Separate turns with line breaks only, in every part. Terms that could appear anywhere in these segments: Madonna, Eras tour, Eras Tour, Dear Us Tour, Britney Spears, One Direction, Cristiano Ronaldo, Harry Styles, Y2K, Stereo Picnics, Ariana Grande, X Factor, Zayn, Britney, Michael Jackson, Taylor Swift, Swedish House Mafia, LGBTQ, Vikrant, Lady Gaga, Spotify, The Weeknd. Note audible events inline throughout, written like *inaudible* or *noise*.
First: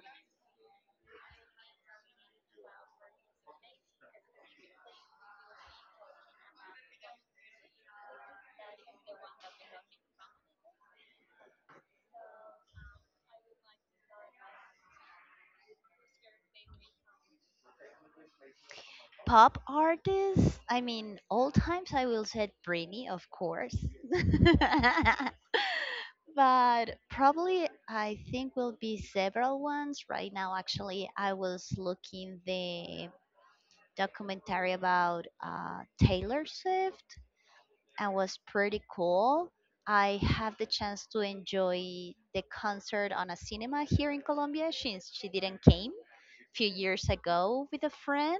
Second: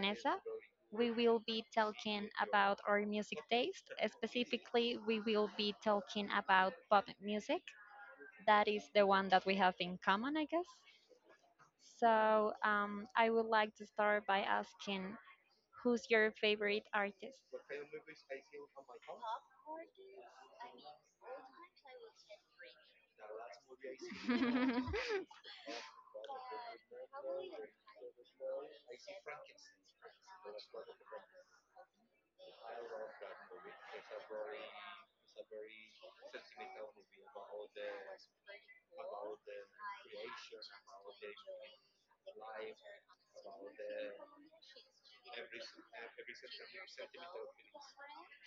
Vanessa. We will be talking about our music taste. Specifically, we will be talking about pop music. That is the one that we have in common, I guess. So, I would like to start by asking, who's your favorite artist?
Pop artists. I mean, all times I will say Britney, of course.
*laughs*
*laughs* But probably I think will be several ones right now. Actually, I was looking the documentary about Taylor Swift and was pretty cool. I have the chance to enjoy the concert on a cinema here in Colombia since she didn't came a few years ago with a friend,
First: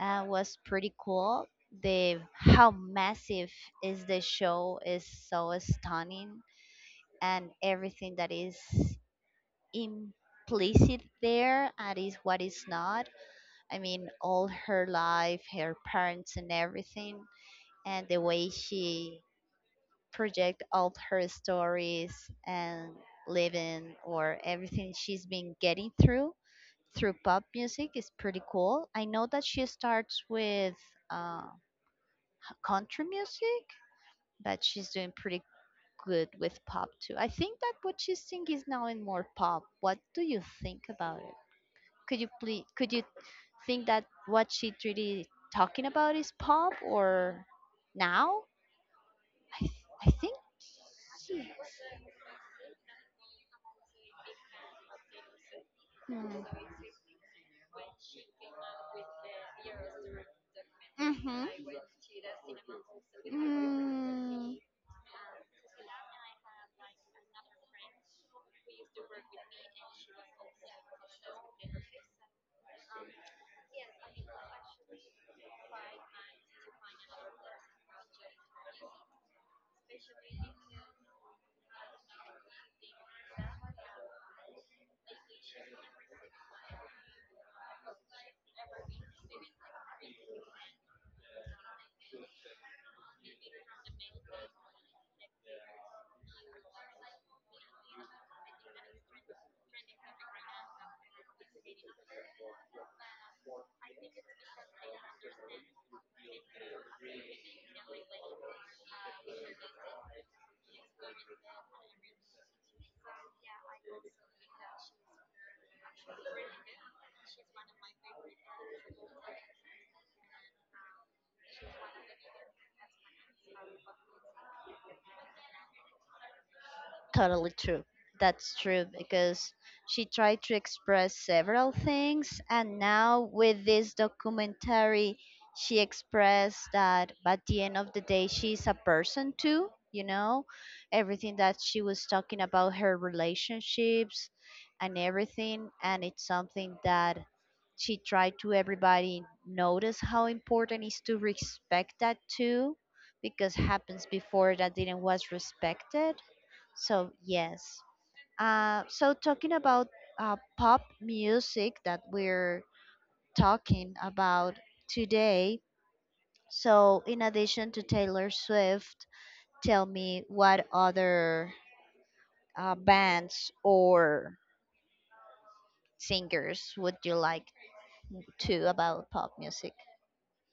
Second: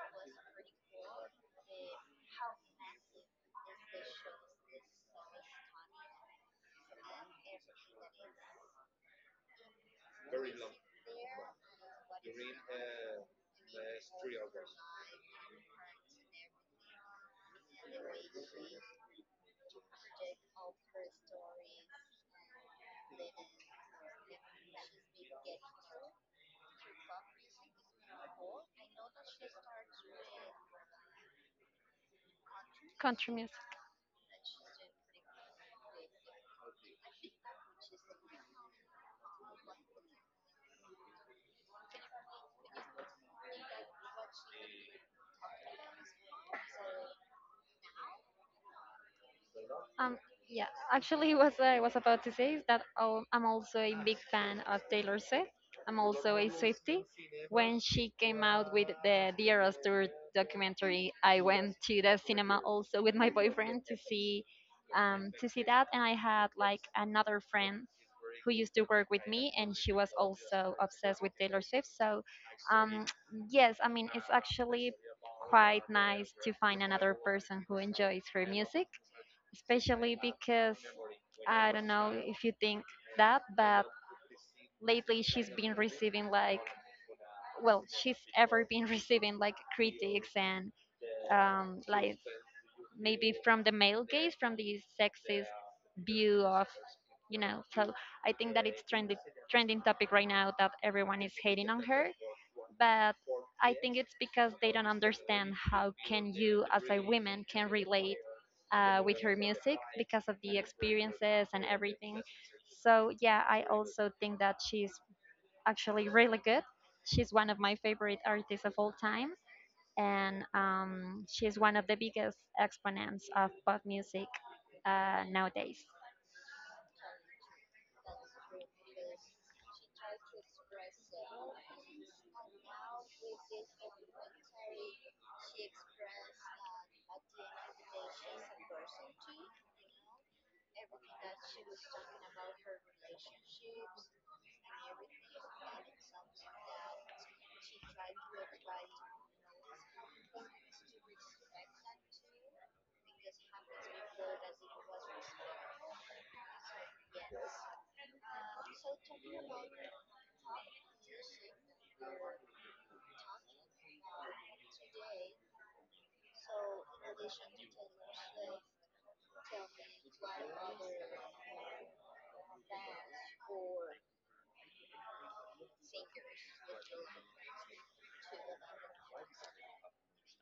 was pretty cool. The how massive is the show is so stunning, and everything that is implicit there and is what is not. I mean, all her life, her parents, and everything, and the way she project all her stories and living or everything she's been getting through pop music is pretty cool. I know that she starts with. Uh, Country
Country
music,
music.
but she's doing pretty good with pop too. I think that what she's singing is now in more pop. What do you think about it? Could you think that what she's really talking about is pop or now? I th- I
Um,
think
yeah,
she,
actually, *laughs* what I was about to say is that I'm also a big fan of Taylor Swift. I'm
hmm.
also a Swiftie. When she came out with the Dear Us Tour documentary,
Mm-hmm.
I went to the cinema also with my boyfriend to see
Mm.
that, and I had like another friend who used to work with me, and she was also obsessed with Taylor Swift. So, um, *tsk* yes, I mean, it's actually quite nice to find another person who enjoys her music, especially because I don't know if you think that, but lately she's been receiving, like, well, she's ever been *laughs* receiving like critics and like maybe from the male gaze, from the sexist view of. So I think that it's trending topic right now, that everyone is hating on her, but I think it's because they don't understand how can you as a woman can relate with her music because of the experiences and everything. So, yeah, I also think that she's actually really good. She's one of my favorite artists of all time, and she's one of the biggest exponents of pop music nowadays.
Totally true. That's true because she tried to express several things, and now with this documentary, she expressed that at the end of the day, she's a person too. You know, everything that she was talking about her relationships and everything, and it's something that she tried to everybody notice how important is to respect that too because happens before that didn't was respected, so yes. So talking about pop music that we're talking about today. So in addition to Taylor Swift, tell me what other bands or singers would you like to about pop music?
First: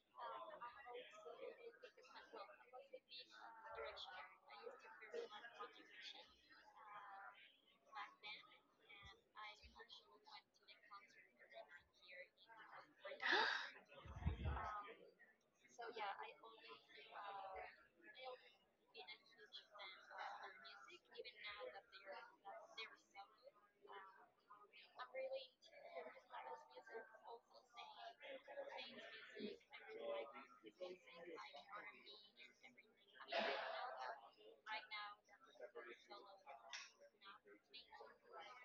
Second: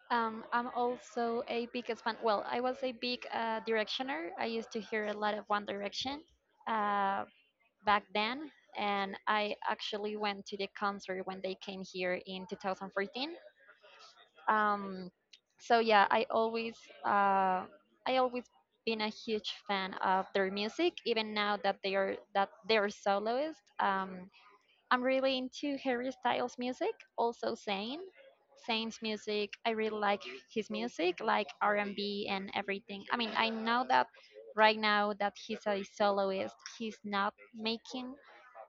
I'm also a big fan. Well, I was a big directioner. I used to hear a lot of One Direction uh, back then, and I actually went to the concert when they came here in 2014. Um, so yeah, uh, I always been a huge fan of their music, even now that they're soloist. I'm really into Harry Styles music, also Zayn. Zayn's music, I really like his music, like R&B and B and everything. I mean, I know that right now that he's a soloist, he's not making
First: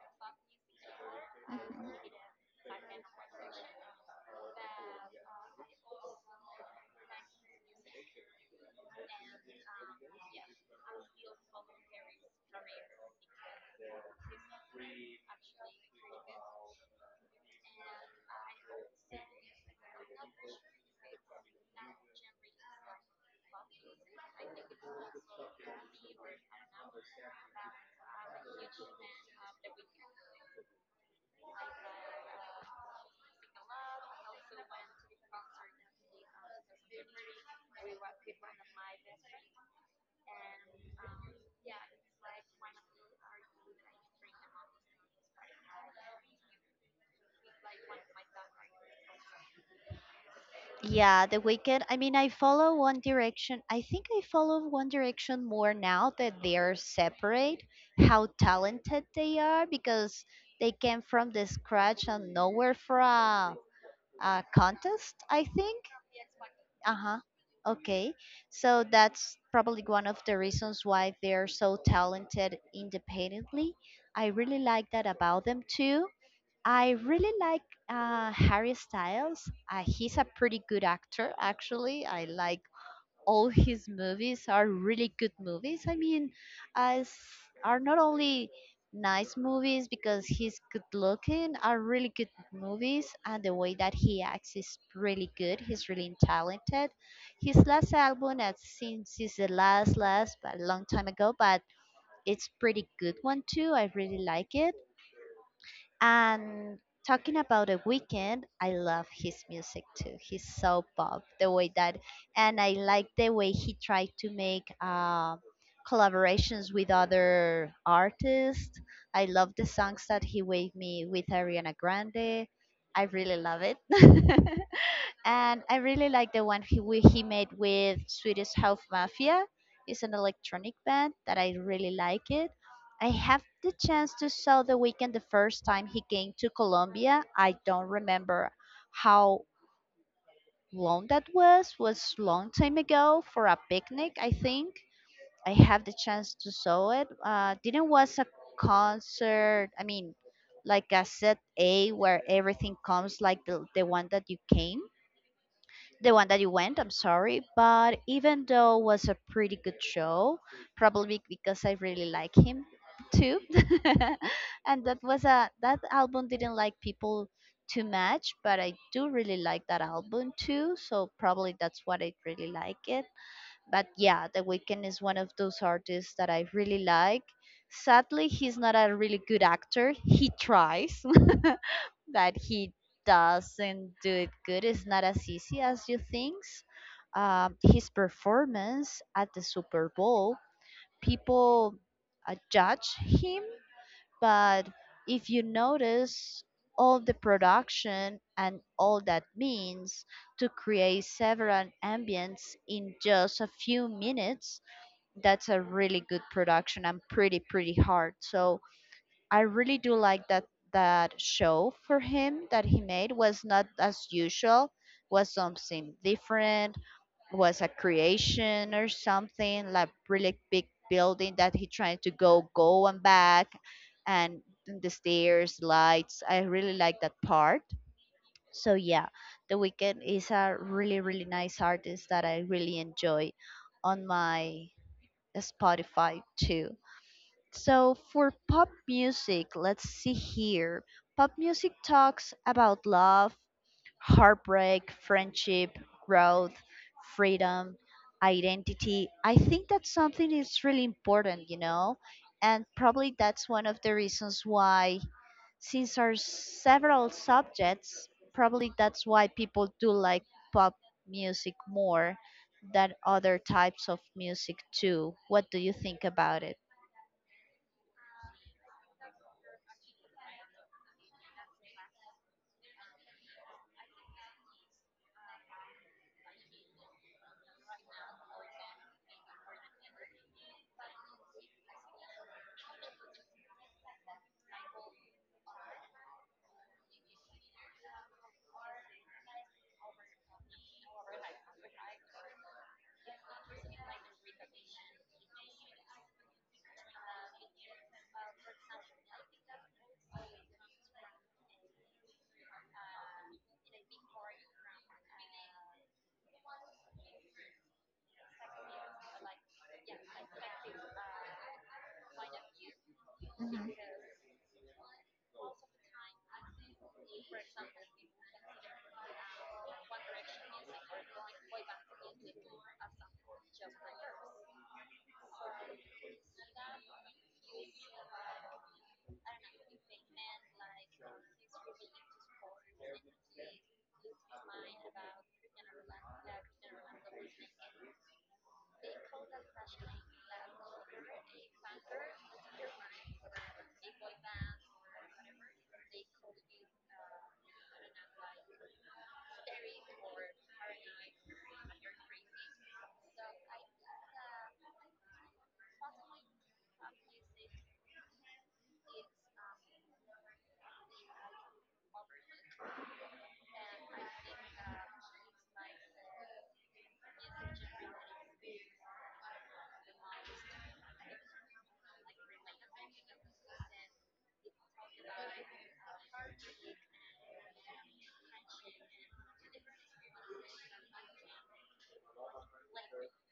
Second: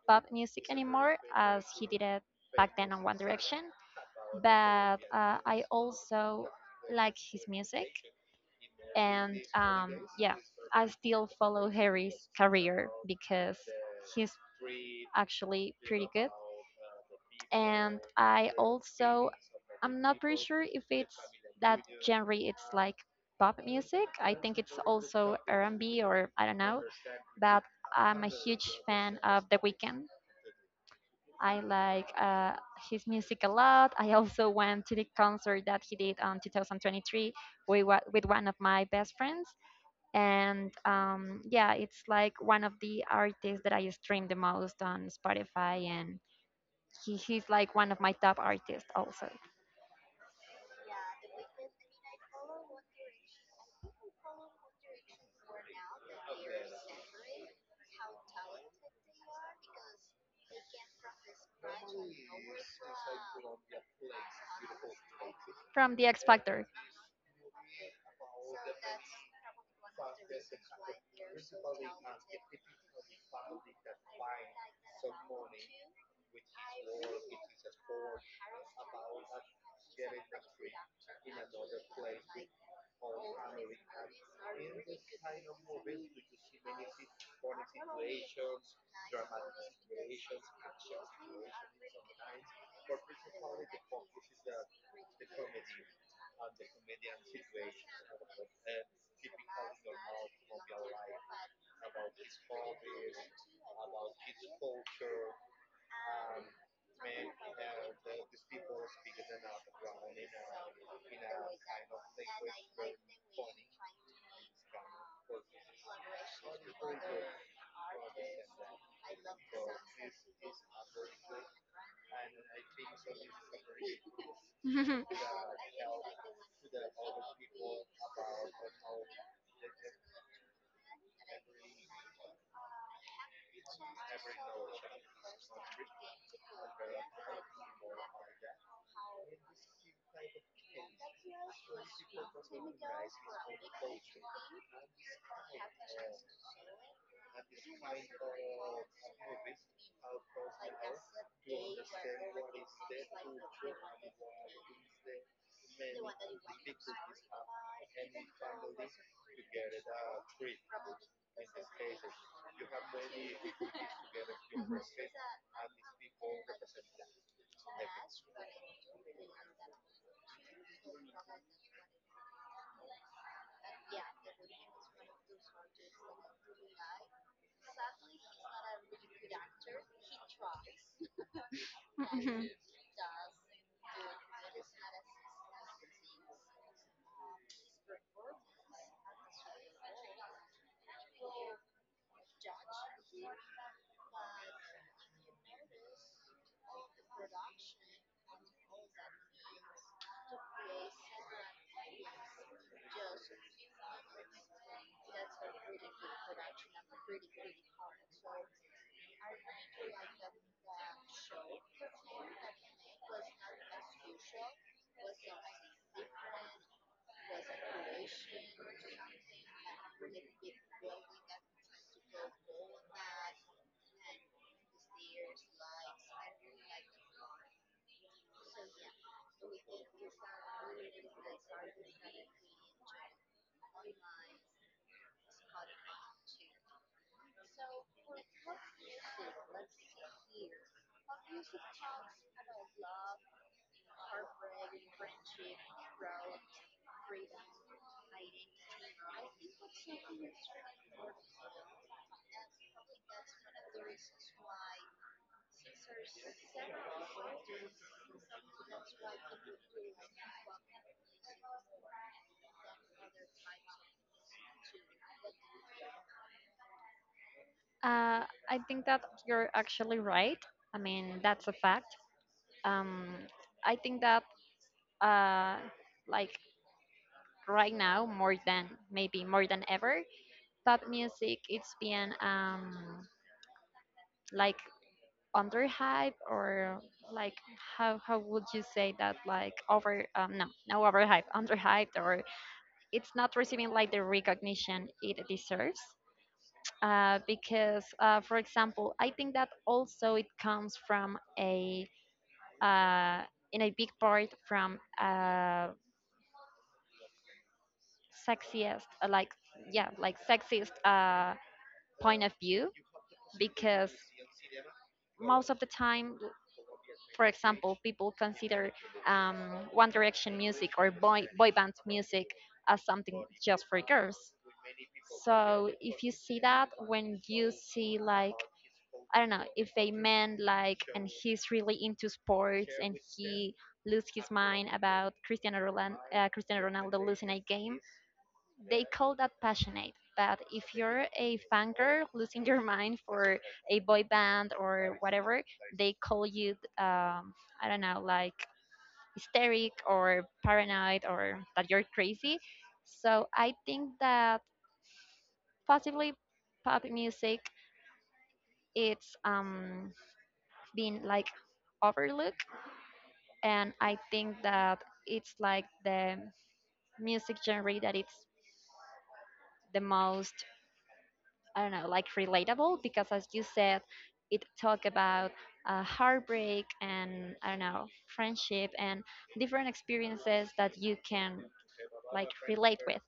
pop music anymore as he did it back then on One Direction, but I also like his music, and yeah, I still follow Harry's career because his actually pretty good. And I also, I'm not pretty sure if it's that genre. It's like pop music. I think it's also R&B or I don't know. But I'm a huge fan of The Weeknd. I like his music a lot. I also went to the concert that he did on 2023 with one of my best friends, and yeah, it's like one of the artists that I stream the most on Spotify, and he's like one of my top artists also,
Yeah, The Weeknd. I mean, I follow One Direction. I think I follow One Direction more now that they are separate, how talented they are because they came from the scratch and nowhere for a contest, I think.
from the X Factor.
Uh huh. Okay. So that's probably one of the reasons why they're so talented independently. I really like that about them too. I really like Harry Styles. He's a pretty good actor, actually. I like all his movies are really good movies. I mean, uh, s- are not only nice movies because he's good looking, are really good movies, and the way that he acts is really good. He's really talented. His last album, I've seen since the last last, but a long time ago, but it's pretty good one too. I really like it, and talking about the weekend, I love his music too. He's so pop the way that, and I like the way he tried to make collaborations with other artists. I love the songs that he gave me with Ariana Grande. I really love it, *laughs* and I really like the one he made with Swedish House Mafia. It's an electronic band that I really like it. I have the chance to saw the weekend the first time he came to Colombia. I don't remember how long that was. Was long time ago for a picnic, I think. I have the chance to saw it. Didn't was a concert. I mean, like a set A where everything comes like the one that you came, the one that you went, I'm sorry, but even though it was a pretty good show, probably because I really like him too. *laughs* And that was a that
*laughs*
album didn't like people too much, but I do really like that album too, so probably that's what I really like it. But yeah, the Weeknd is one of those artists that I really like. Sadly he's not a really good actor, he tries *laughs* that he doesn't do it good, is not as easy as you think. His performance at the Super Bowl, people judge him, but if you notice all the production and all that means to create several ambience in just a few minutes, that's a really good production and pretty, pretty hard. So, I really do like that that show for him that he made was not as usual, was something different, was a creation or something like really big building that he tried to go and back and the stairs, lights. I really like that part. So yeah, The Weeknd is a really really nice artist that I really enjoy on my Spotify too. So for pop music, let's see here. Pop music talks about love, heartbreak, friendship, growth, freedom, identity. I think that's something is really important, you know? And probably that's one of the reasons why since there are several subjects, probably that's why people do like pop music more than other types of music too. What do you think about it?
Uh, I think that you're actually right. I mean, that's a fact. um, I think that uh, like right now, more than maybe more than ever, pop music it's being like under hype, or like, how would you say that, like over no over hype, under hyped, or it's not receiving like the recognition it deserves, because for example, I think that also it comes from a uh, in a big part from sexiest like, yeah, like sexist point of view, because most of the time, for example, people consider um, one direction music, or boy band music, as something just for girls. So if you see that, when you see like, I don't know, if a man like, and he's really into sports, and he lose his mind about Cristiano Ronaldo losing a game, they call that passionate. But if you're a fan girl losing your mind for a boy band or whatever, they call you, um, I don't know, like hysteric or paranoid, or that you're crazy. So I think that possibly pop music it's been like overlooked, and I think that it's like the music genre that it's the most, I don't know, like relatable, because, as you said, it talk about heartbreak, and I don't know, friendship, and different experiences that you can like relate with.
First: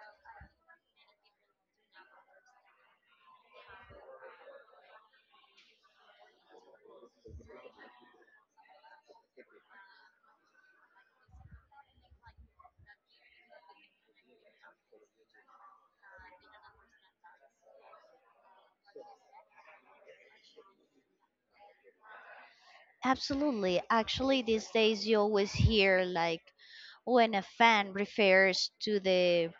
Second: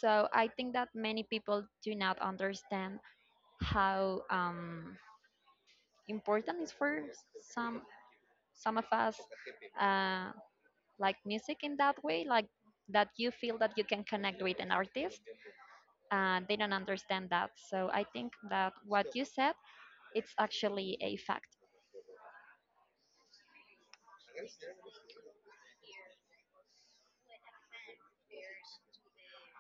So I think that many people do not understand how important is for some some of us uh, like music in that way, like that you feel that you can connect with an artist, and they don't understand that. So I think that what you said, it's actually a fact.
Absolutely. Actually, these days you always hear like when a fan refers to the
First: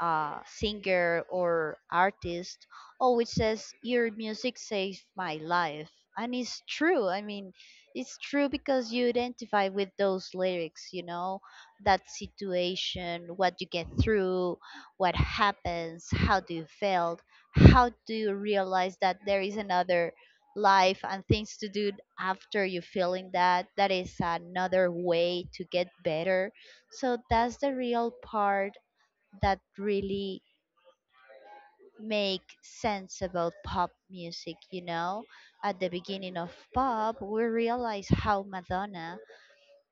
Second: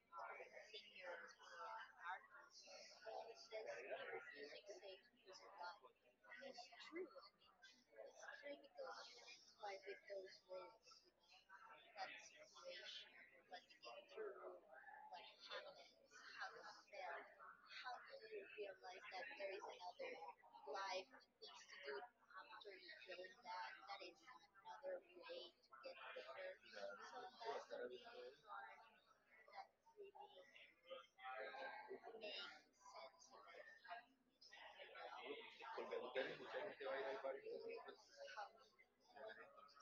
singer or artist, oh, it says your music saved my life. And it's true. I mean, it's true because you identify with those lyrics, you know, that situation, what you get through, what happens, how do you feel, how do you realize that there is another life and things to do after you feeling that that is another way to get better, so that's the real part that really make sense about pop music, you know. At the beginning of pop we realize how Madonna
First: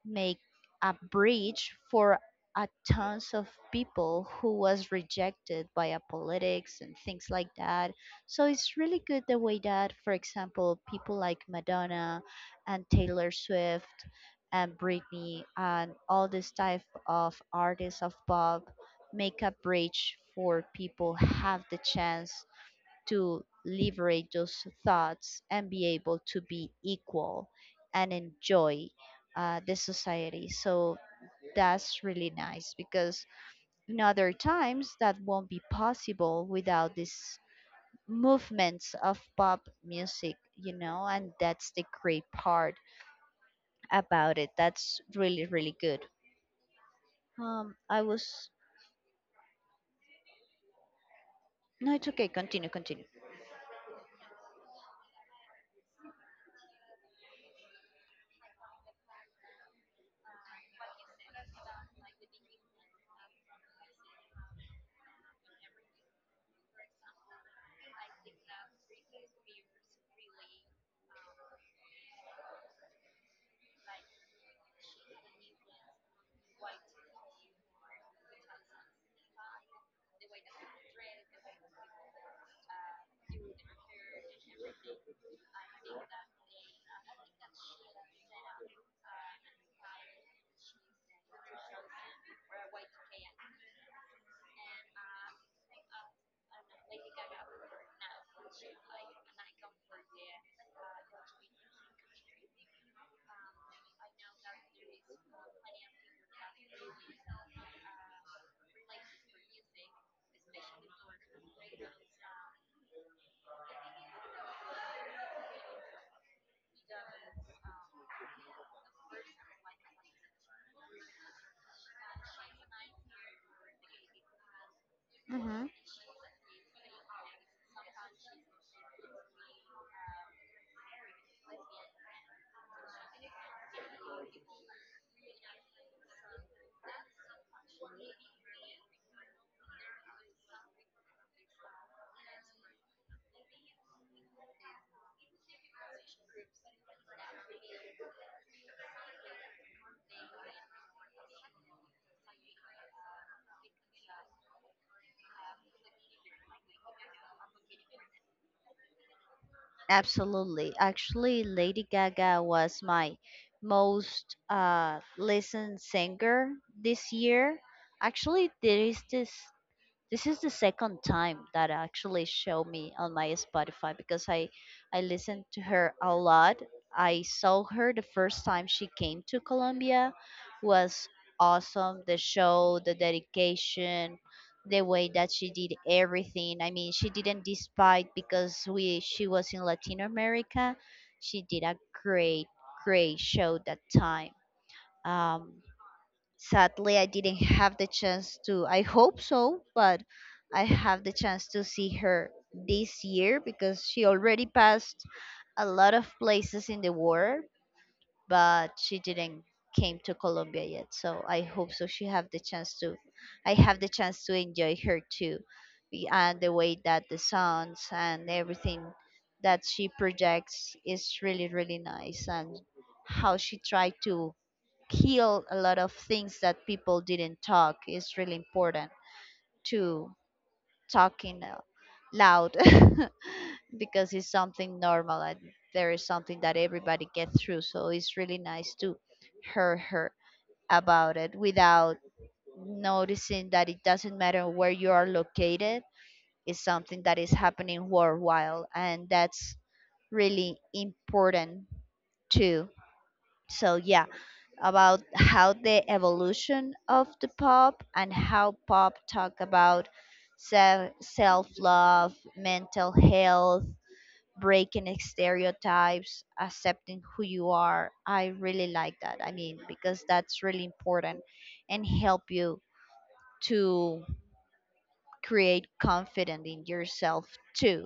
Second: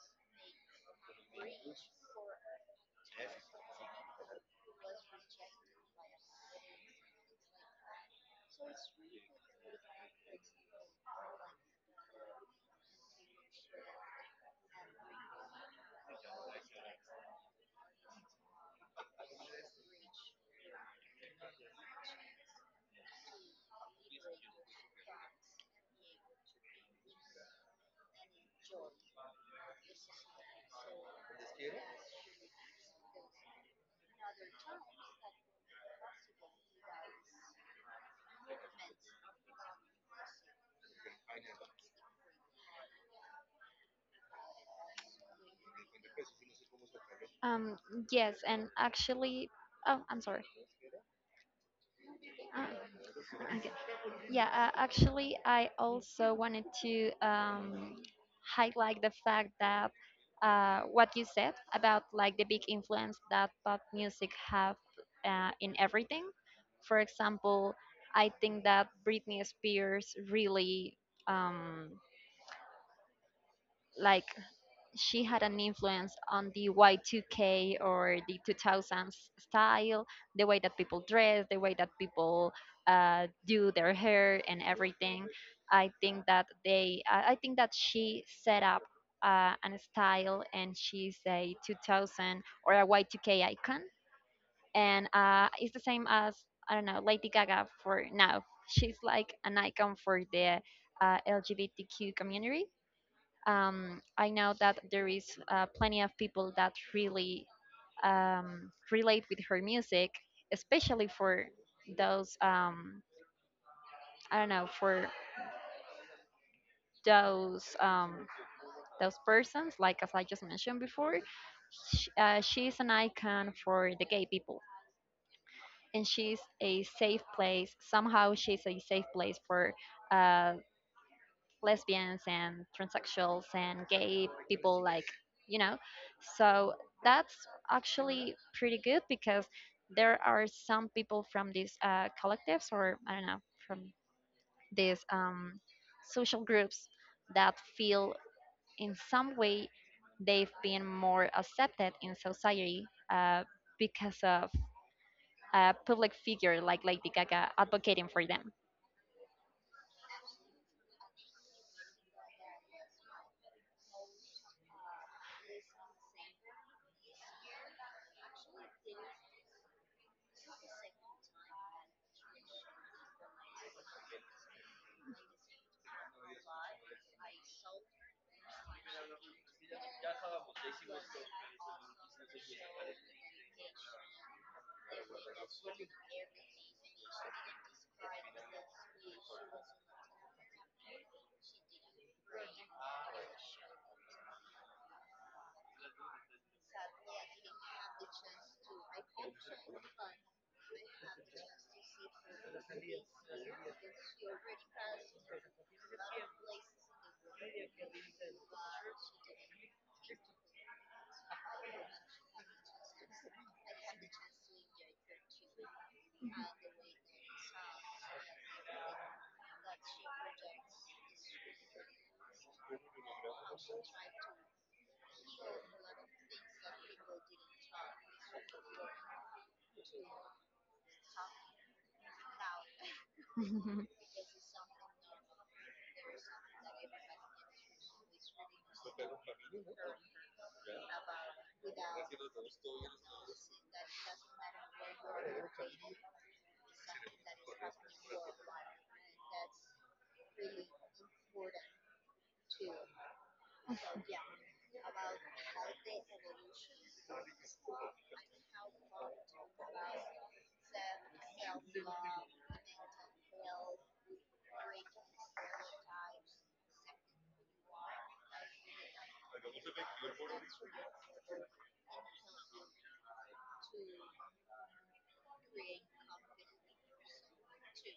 make a bridge for a tons of people who was rejected by a politics and things like that. So it's really good the way that, for example, people like Madonna and Taylor Swift and Britney and all this type of artists of pop make a bridge for people have the chance to liberate those thoughts and be able to be equal and enjoy the society. So that's really nice because in other times that won't be possible without these movements of pop music, you know, and that's the great part about it. That's really, really good.
Um,
I
yes, and
was.
actually, oh, I'm sorry.
No, it's okay. Continue,
Uh,
continue.
okay. Yeah, actually, I also wanted to highlight the fact that what you said about like the big influence that pop music have in everything. For example, I think that Britney Spears really um, like, she had an influence on the Y2K or the 2000s style, the way that people dress, the way that people do their hair and everything. I think that they, I think that she set up an style, and she's a 2000 or a Y2K icon. And it's the same as, I don't know, Lady Gaga for now. She's like an icon for the LGBTQ community. I know that there is plenty of people that really relate with her music, especially for those I don't know, for those um, those persons. Like, as I just mentioned before, she's an icon for the gay people,
Hmm.
and she's a safe place. Somehow, she's a safe place for uh, lesbians and transsexuals and gay people, like, you know so that's actually pretty good, because there are some people from these collectives, or I don't know, from these social groups that feel in some way they've been more accepted in society, uh, because of a public figure like Lady Gaga advocating for them.
Absolutely. Actually, Lady Gaga was my most listened singer this year. Actually, there is this this is the second time that actually show me on my Spotify because I listened to her a lot. I saw her the first time she came to Colombia, was awesome, the show, the dedication, the way that she did everything. I mean, she didn't despite because we she was in Latin America, she did a great great show that time. Um, sadly I didn't have the chance to, I hope so, but I have the chance to see her this year because she already passed a lot of places in the world, but she didn't came to Colombia yet, so I hope so she have the chance to, I have the chance to enjoy her too. Be- and the way that the sounds and everything that she projects is really really nice, and how she tried to heal a lot of things that people didn't talk. It's really important to talking loud *laughs*
*laughs*
because it's something normal and there is something that everybody gets through, so it's really nice to hear her about it without noticing that it doesn't matter where you are located. It's something that is happening worldwide and that's really important too. So yeah, about how the evolution of the pop and how pop talk about self love, mental health, breaking stereotypes, accepting who you are. I really like that. I mean, because that's really important and help you to create confidence in yourself too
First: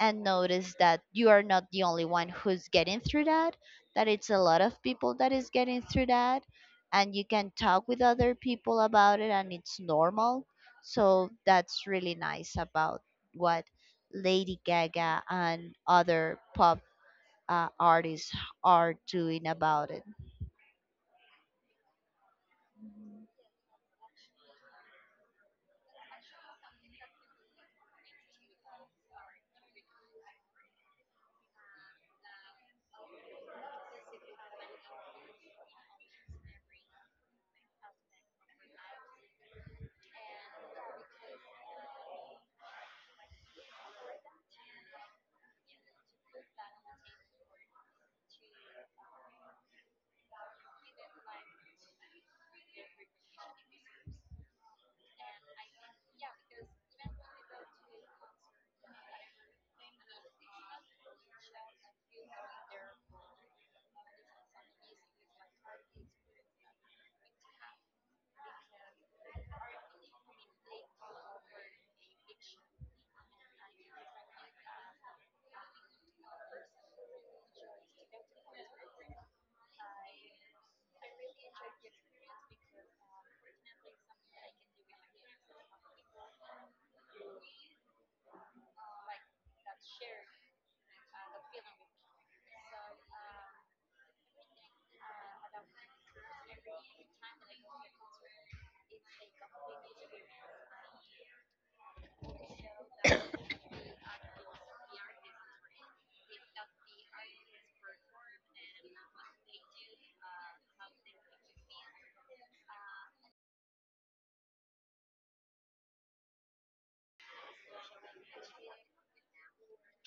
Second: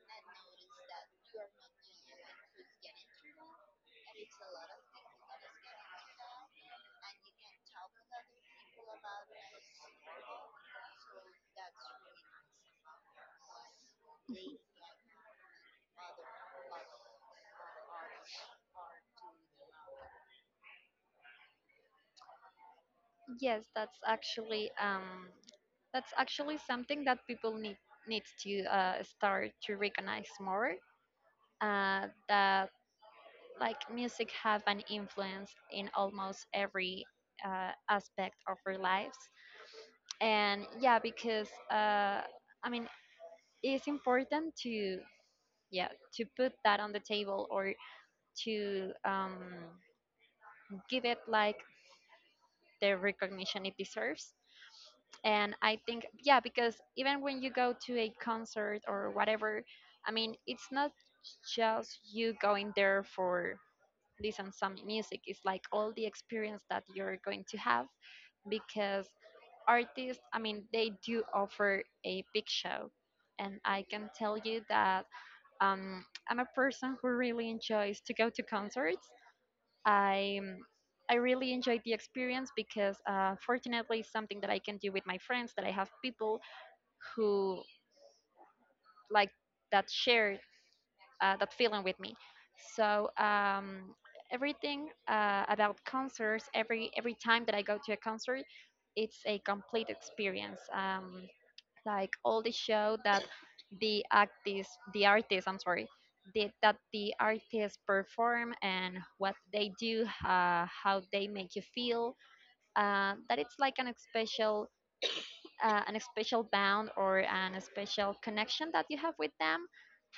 and notice that you are not the only one who's getting through that, that it's a lot of people that is getting through that, and you can talk with other people about it and it's normal. So that's really nice about what Lady Gaga and other pop artists are doing about it.
Yes, that's actually something that people needs to start to recognize more. That like, music have an influence in almost every aspect of our lives, and yeah, because I mean, it's important to, yeah, to put that on the table, or to give it like the recognition it deserves. And I think, yeah, because even when you go to a concert or whatever, I mean, it's not just you going there for listen some music, it's like all the experience that you're going to have, because artists, I mean, they do offer a big show, and I can tell you that um, I'm a person who really enjoys to go to concerts i I really enjoyed the experience, because, fortunately, it's something that I can do with my friends, that I have people who like that, shared that feeling with me. So, everything about concerts, every time that I go to a concert, it's a complete experience. Like, all the show that I'm sorry, that the artists perform, and what they do, how they make you feel. That it's like an special bond, or an special connection that you have with them.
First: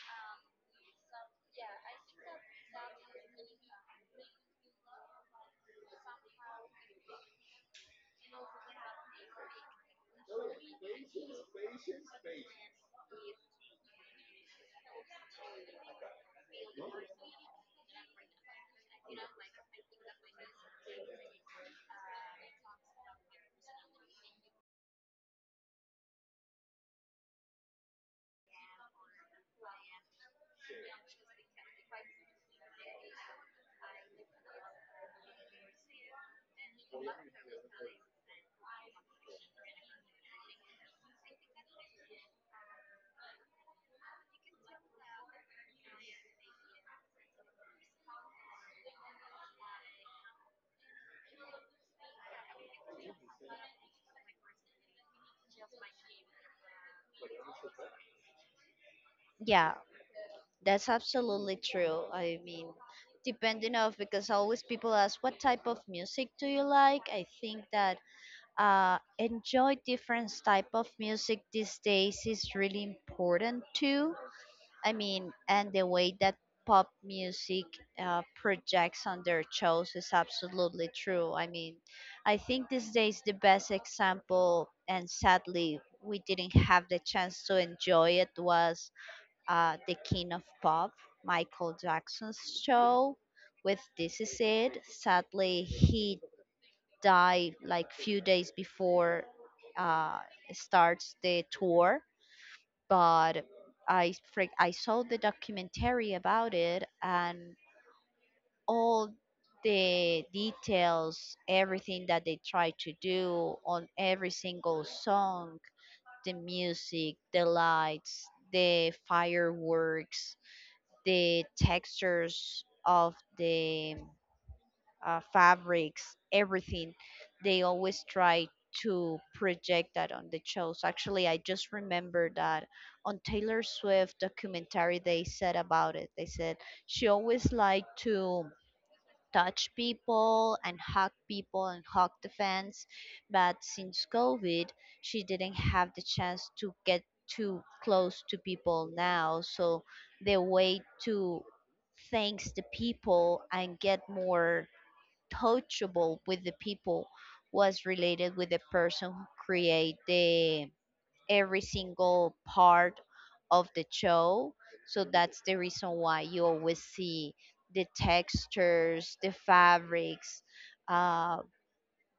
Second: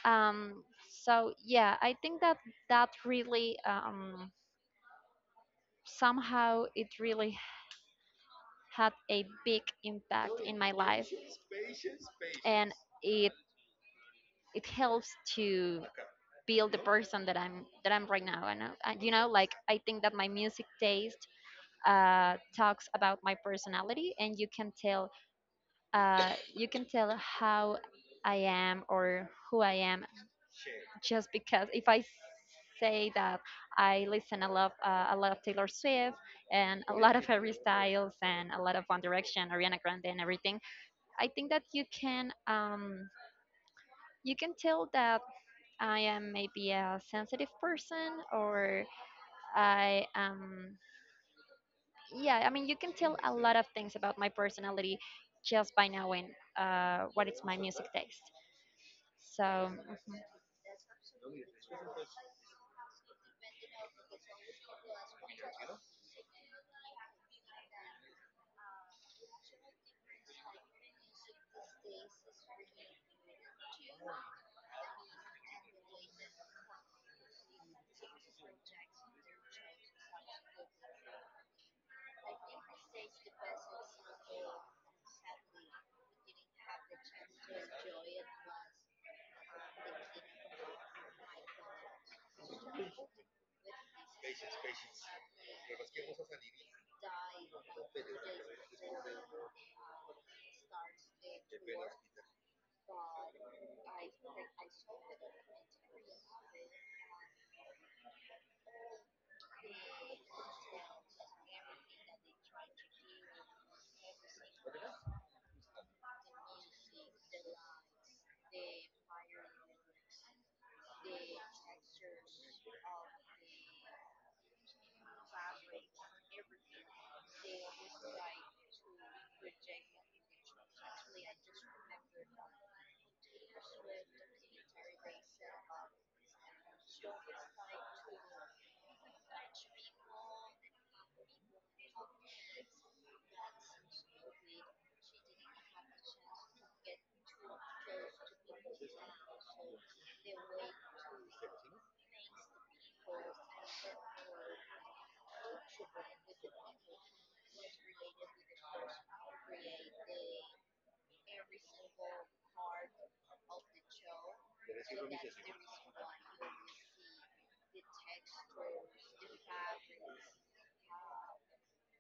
Um, so yeah, I think that that really somehow it really had a big impact in my life, and it it helps to build the person that I'm right now. And like, I think that my music taste talks about my personality, and you can tell how I am or who I am, just because if I say that I listen a lot of Taylor Swift, and a lot of *laughs* Harry Styles, and a lot of One Direction, Ariana Grande, and everything, I think that you can tell that I am maybe a sensitive person, or I am, yeah. I mean, you can tell a lot of things about my personality just by knowing what is my music taste. So,
Yeah,
mhm.
that's absolutely true. I mean, depending of because always people ask what type of music do you like, I think that enjoy different type of music these days is really important too. I mean, and the way that pop music projects on their shows is absolutely true. I mean, I think these days the best example and sadly we didn't have the chance to enjoy it was the king of pop Michael Jackson's show with This Is It, sadly he dive like few days before uh, starts the tour, but I freak I saw the documentary about it and all the details, everything that they try to do on every single song, the music, the lights, the fireworks, the textures of the fabrics, everything. They always try to project that on the shows. Actually, I just remember that on Taylor Swift documentary they said about it. They said she always liked to touch people and hug the fans, but since COVID, she didn't have the chance to get too close to people now. So the way to thanks the people and get more touchable with the people was related with the person who create the every single part of the show, so that's the reason why you always see the textures, the fabrics, uh,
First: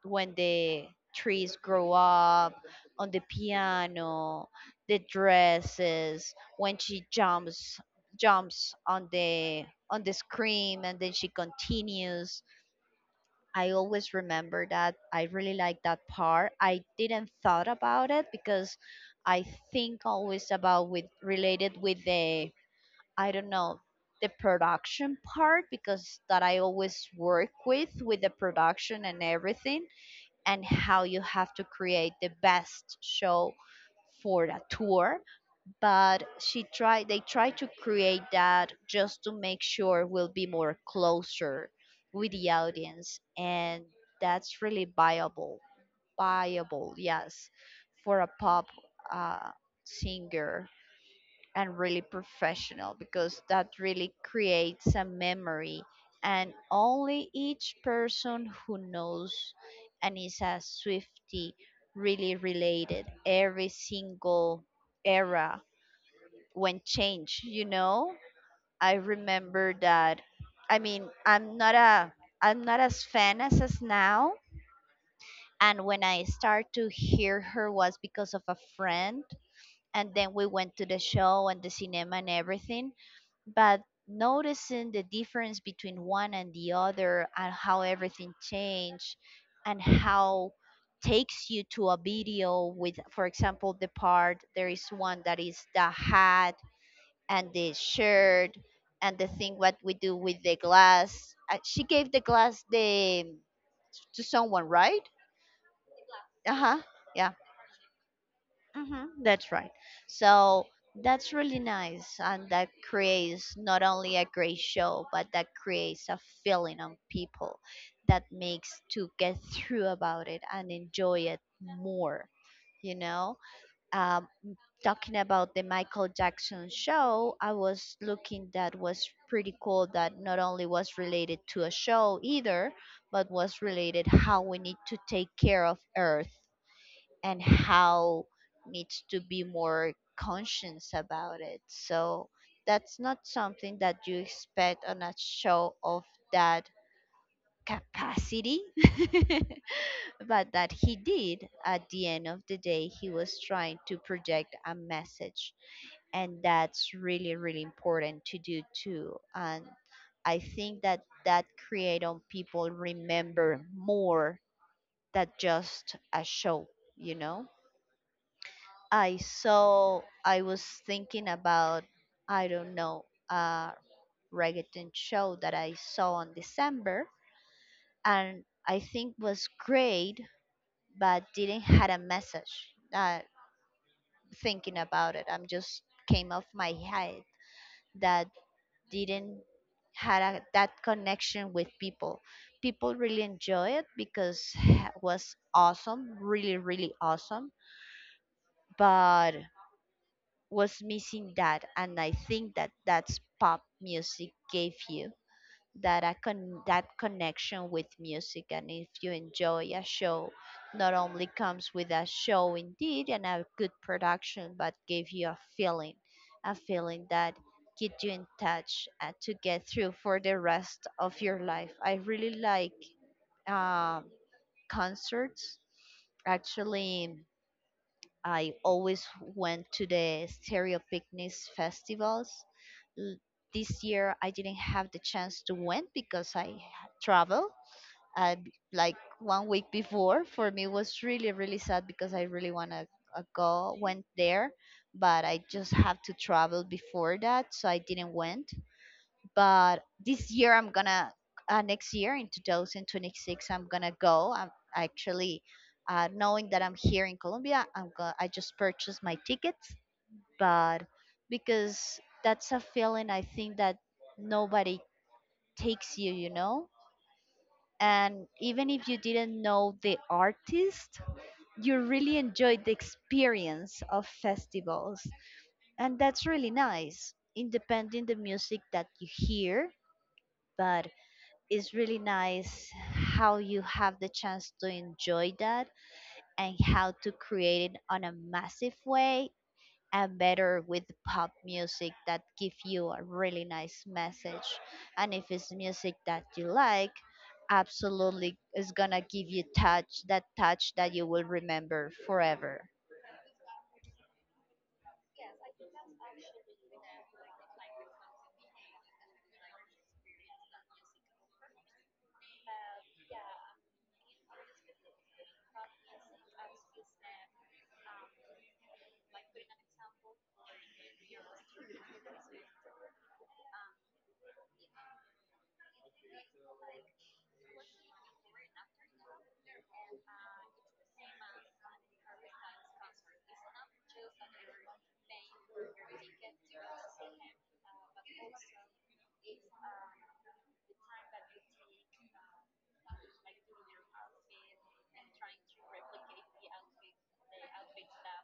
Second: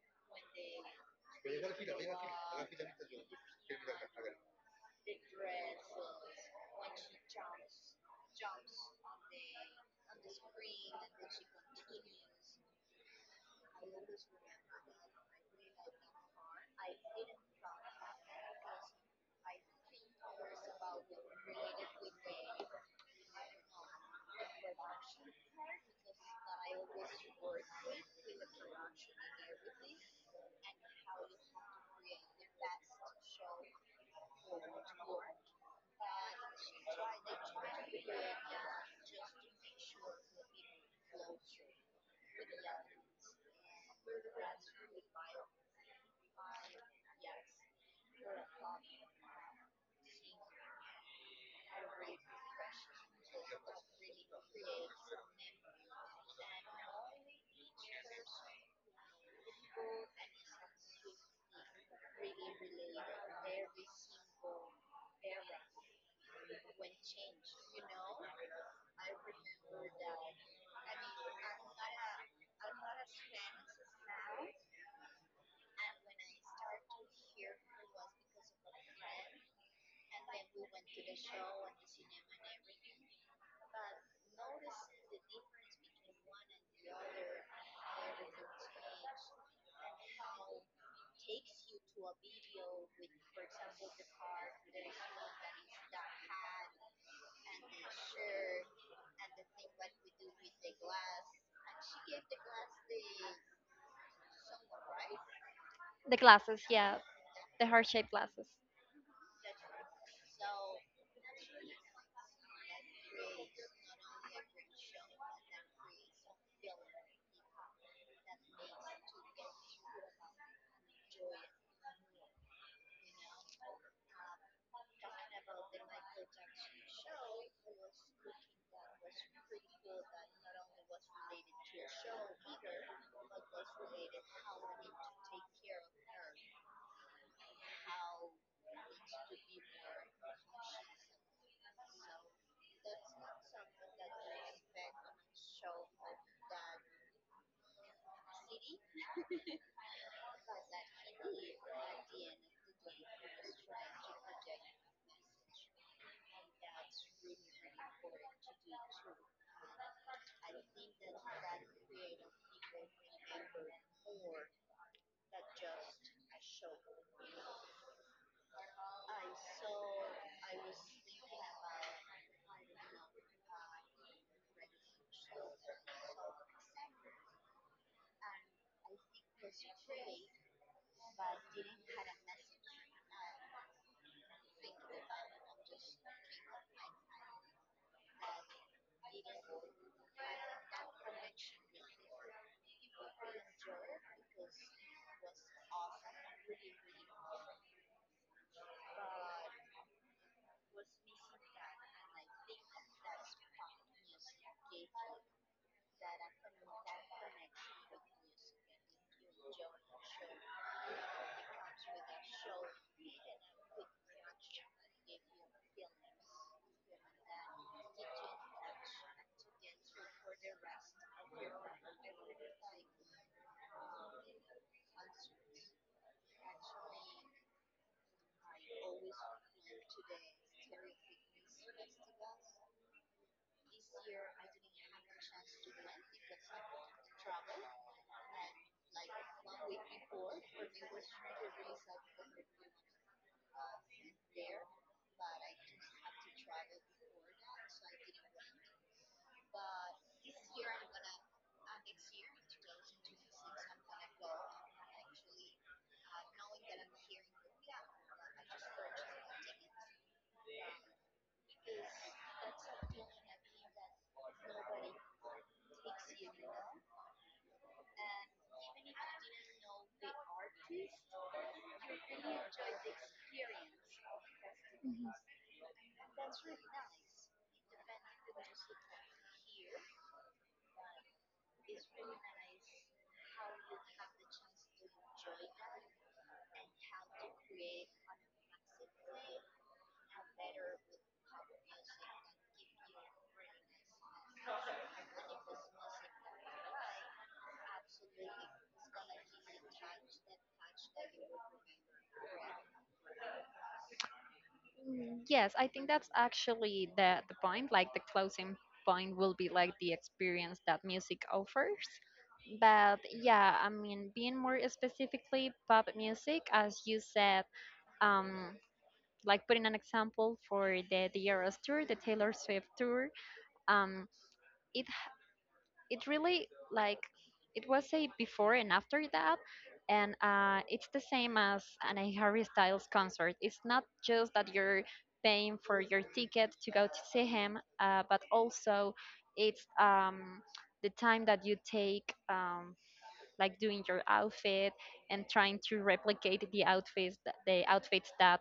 when the trees grow up on the piano, the dresses, when she jumps on the screen and then she continues. I always remember that. I really like that part. I didn't thought about it because I think always about with related with the, I don't know, the production part, because that I always work with the production and everything and how you have to create the best show for a tour. But she tried they tried to create that just to make sure we'll be more closer with the audience, and that's really viable. Viable, yes, for a pop uh, singer, and really professional because that really creates a memory, and only each person who knows and is a swifty really related every single era when change. I remember that. I mean, I'm not a, I'm not as fan as now, and when I start to hear her was because of a friend, and then we went to the show and the cinema and everything. But noticing the difference between one and the other and how everything changed and how takes you to a video with, for example, the part, there is one that is the hat and the shirt and the thing what we do with the glass. She gave the glass the to someone, right?
The
Uh
glasses,
huh.
yeah,
Yeah.
the heart shaped glasses.
Hmm, that's right. So that's really nice, and that creates not only a great show, but that creates a feeling on people that makes to get through about it and enjoy it more. You know, Uh, talking about the Michael Jackson show, I was looking that was pretty cool that not only was related to a show either, but was related how we need to take care of earth and how needs to be more conscious about it. So that's not something that you expect on a show of that capacity *laughs* but that he did. At the end of the day he was trying to project a message, and that's really really important to do too. And I think that that create on people remember more than just a show you know I was thinking about, I don't know, a reggaeton show that I saw in December, and I think was great but didn't had a message. Thinking about it, I'm just came off my head that didn't had that connection with people. People really enjoy it because *sighs* it was awesome, really, really awesome, but was missing that. And I think that that's pop music gave you that that connection with music, and if you enjoy a show, not only comes with a show indeed and a good production but give you a feeling, a feeling that keep you in touch and to get through for the rest of your life. I really like um, concerts, actually. I always went to the Stereo Picnics festivals. L- This year I didn't have the chance to win because I travel. Like one week before, for me it was really really sad because I really wanna go went there, but I just have to travel before that, so I didn't went. But this year I'm gonna next year, in 2026, I'm gonna go. I'm actually Knowing that I'm here in Colombia, I just purchased my tickets, but because that's a feeling I think that nobody takes you you know And even if you didn't know the artist, you really enjoyed the experience of festivals, and that's really nice independent the music that you hear. But it's really nice how you have the chance to enjoy that and how to create it on a massive way and better with pop music that give you a really nice message, and if it's music that you like, absolutely is gonna give you touch, that touch that you will remember forever.
Yes, I think that's actually the point. Like, the closing point will be like the experience that music offers. But yeah, I mean, being more specifically pop music, as you said, um, like, putting an example for the Eras tour, the Taylor Swift tour, um, it it really, like, it was a before and after that. And it's the same as an a Harry Styles concert. It's not just that you're paying for your ticket to go to see him, but also it's the time that you take, like doing your outfit, and trying to replicate the outfits that, the outfits that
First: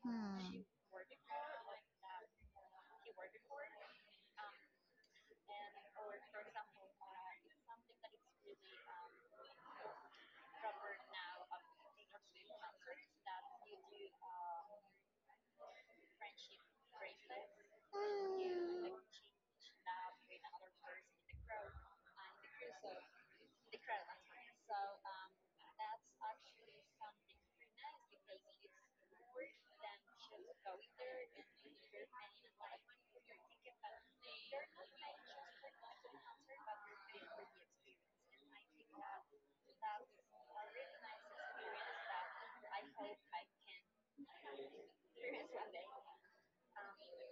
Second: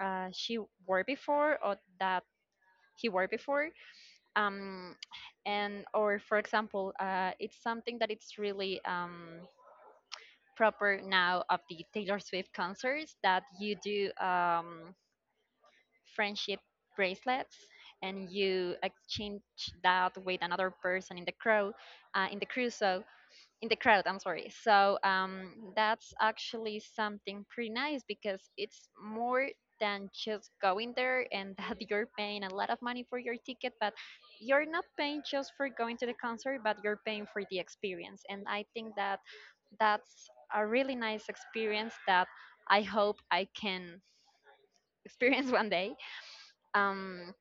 uh, she
Hmm.
wore before, or that he wore before, um, and, or for example, it's something that it's really proper now of the Taylor Swift concerts, that you do friendship bracelets, and you exchange that with another person in the crowd, in the crew. So, in the crowd, I'm sorry. So, that's actually something pretty nice, because it's more than just going there, and that *laughs* you're paying a lot of money for your ticket, but you're not paying just for going to the concert, but you're paying for the experience. And I think that that's a really nice experience that I hope I can experience *laughs* one day. Um,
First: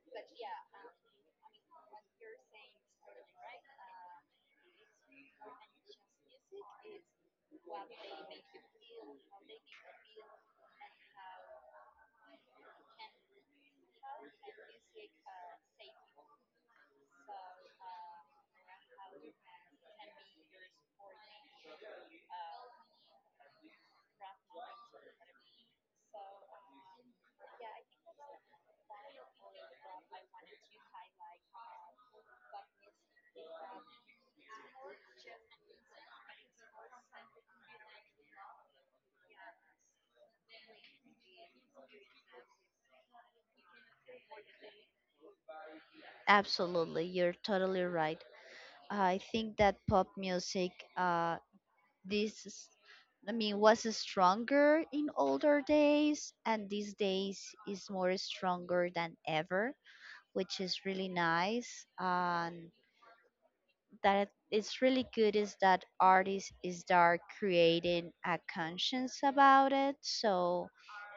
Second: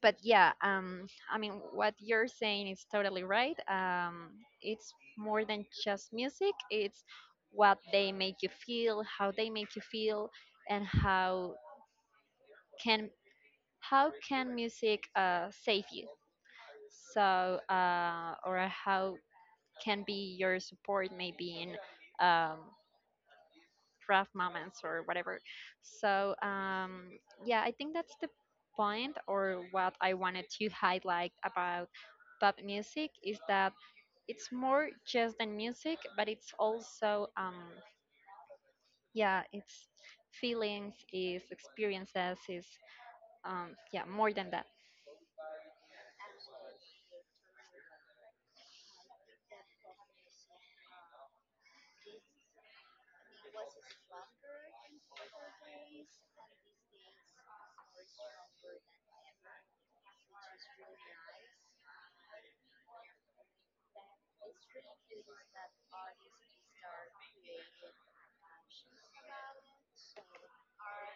but yeah, I mean, what you're saying is totally right. It's more than just music, it's what they make you feel, how they make you feel, and can how can music save you? So, or how can be your support, maybe in um, rough moments or whatever. So, yeah, I think that's the point, or what I wanted to highlight about pop music, is that it's more just than music, but it's also yeah, it's feelings, is experiences, is yeah, more than that.
Absolutely, you're totally right. I think that pop music, this, is- I mean, was stronger in older days, and these days is more stronger than ever, which is really nice. And that it's really good is that artists is start creating a conscience about it, so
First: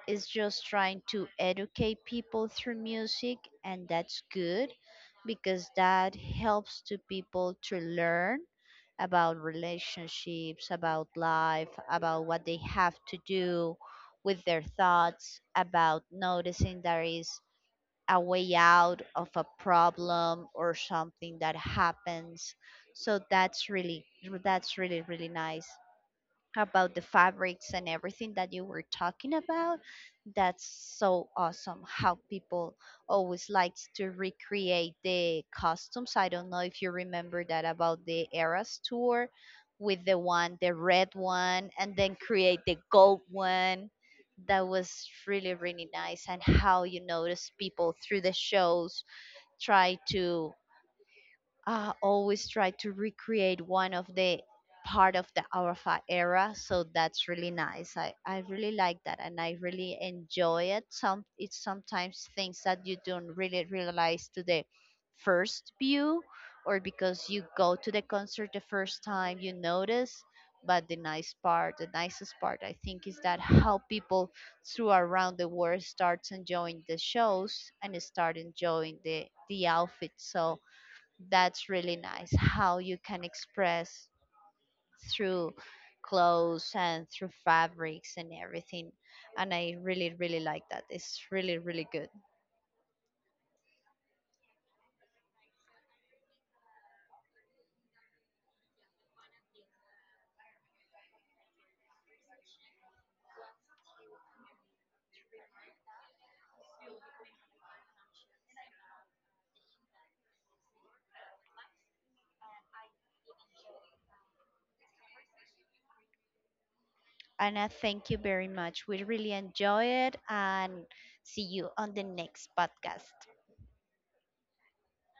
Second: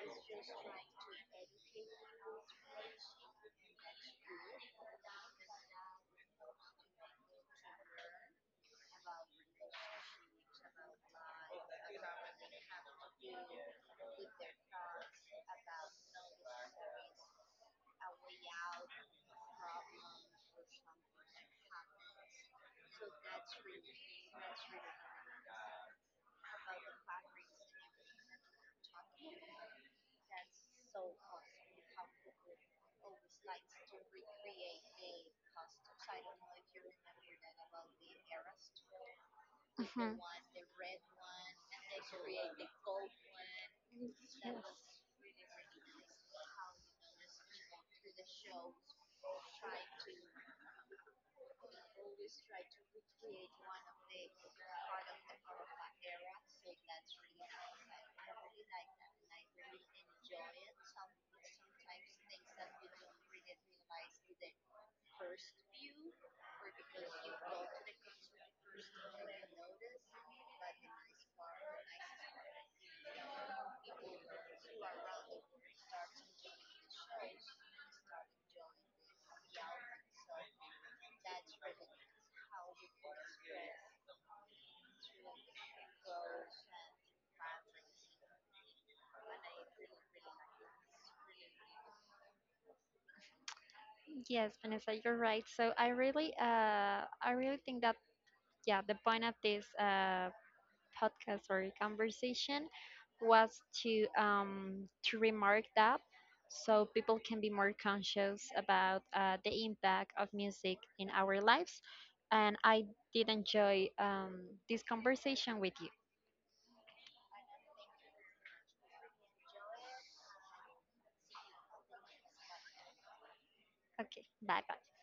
it's just trying to educate people through music, and that's good because that helps to people to learn about relationships, about life, about what they have to do with their thoughts, about noticing there is a way out of a problem or something that happens. So that's really really nice. About the fabrics and everything that you were talking about, that's so awesome how people always likes to recreate the costumes. I don't know if you remember that about the Eras Tour with the
Mhm.
one, the red one, and then create the gold one. That was really, really nice. And how you notice people through
Yes.
the shows try to always try to recreate one of the part of the alpha era. So that's really nice. I really like that, and I really enjoy it. Sometimes things that you don't really realize to the first view, or because you go to the concert the first time you notice. But the nicest part I think is that how people through around the world starts enjoying the shows and start enjoying the outfits. So that's really nice how you can express through clothes and through fabrics and everything, and I really really like that. It's really really good,
Yes, Vanessa, you're right. So I really think that, yeah, the point of this podcast or conversation was to remark that, so people can be more conscious about the impact of music in our lives. And I did enjoy this conversation with you.
and I thank you very much. We really enjoy it, and see you on the next podcast.
Okay, bye bye.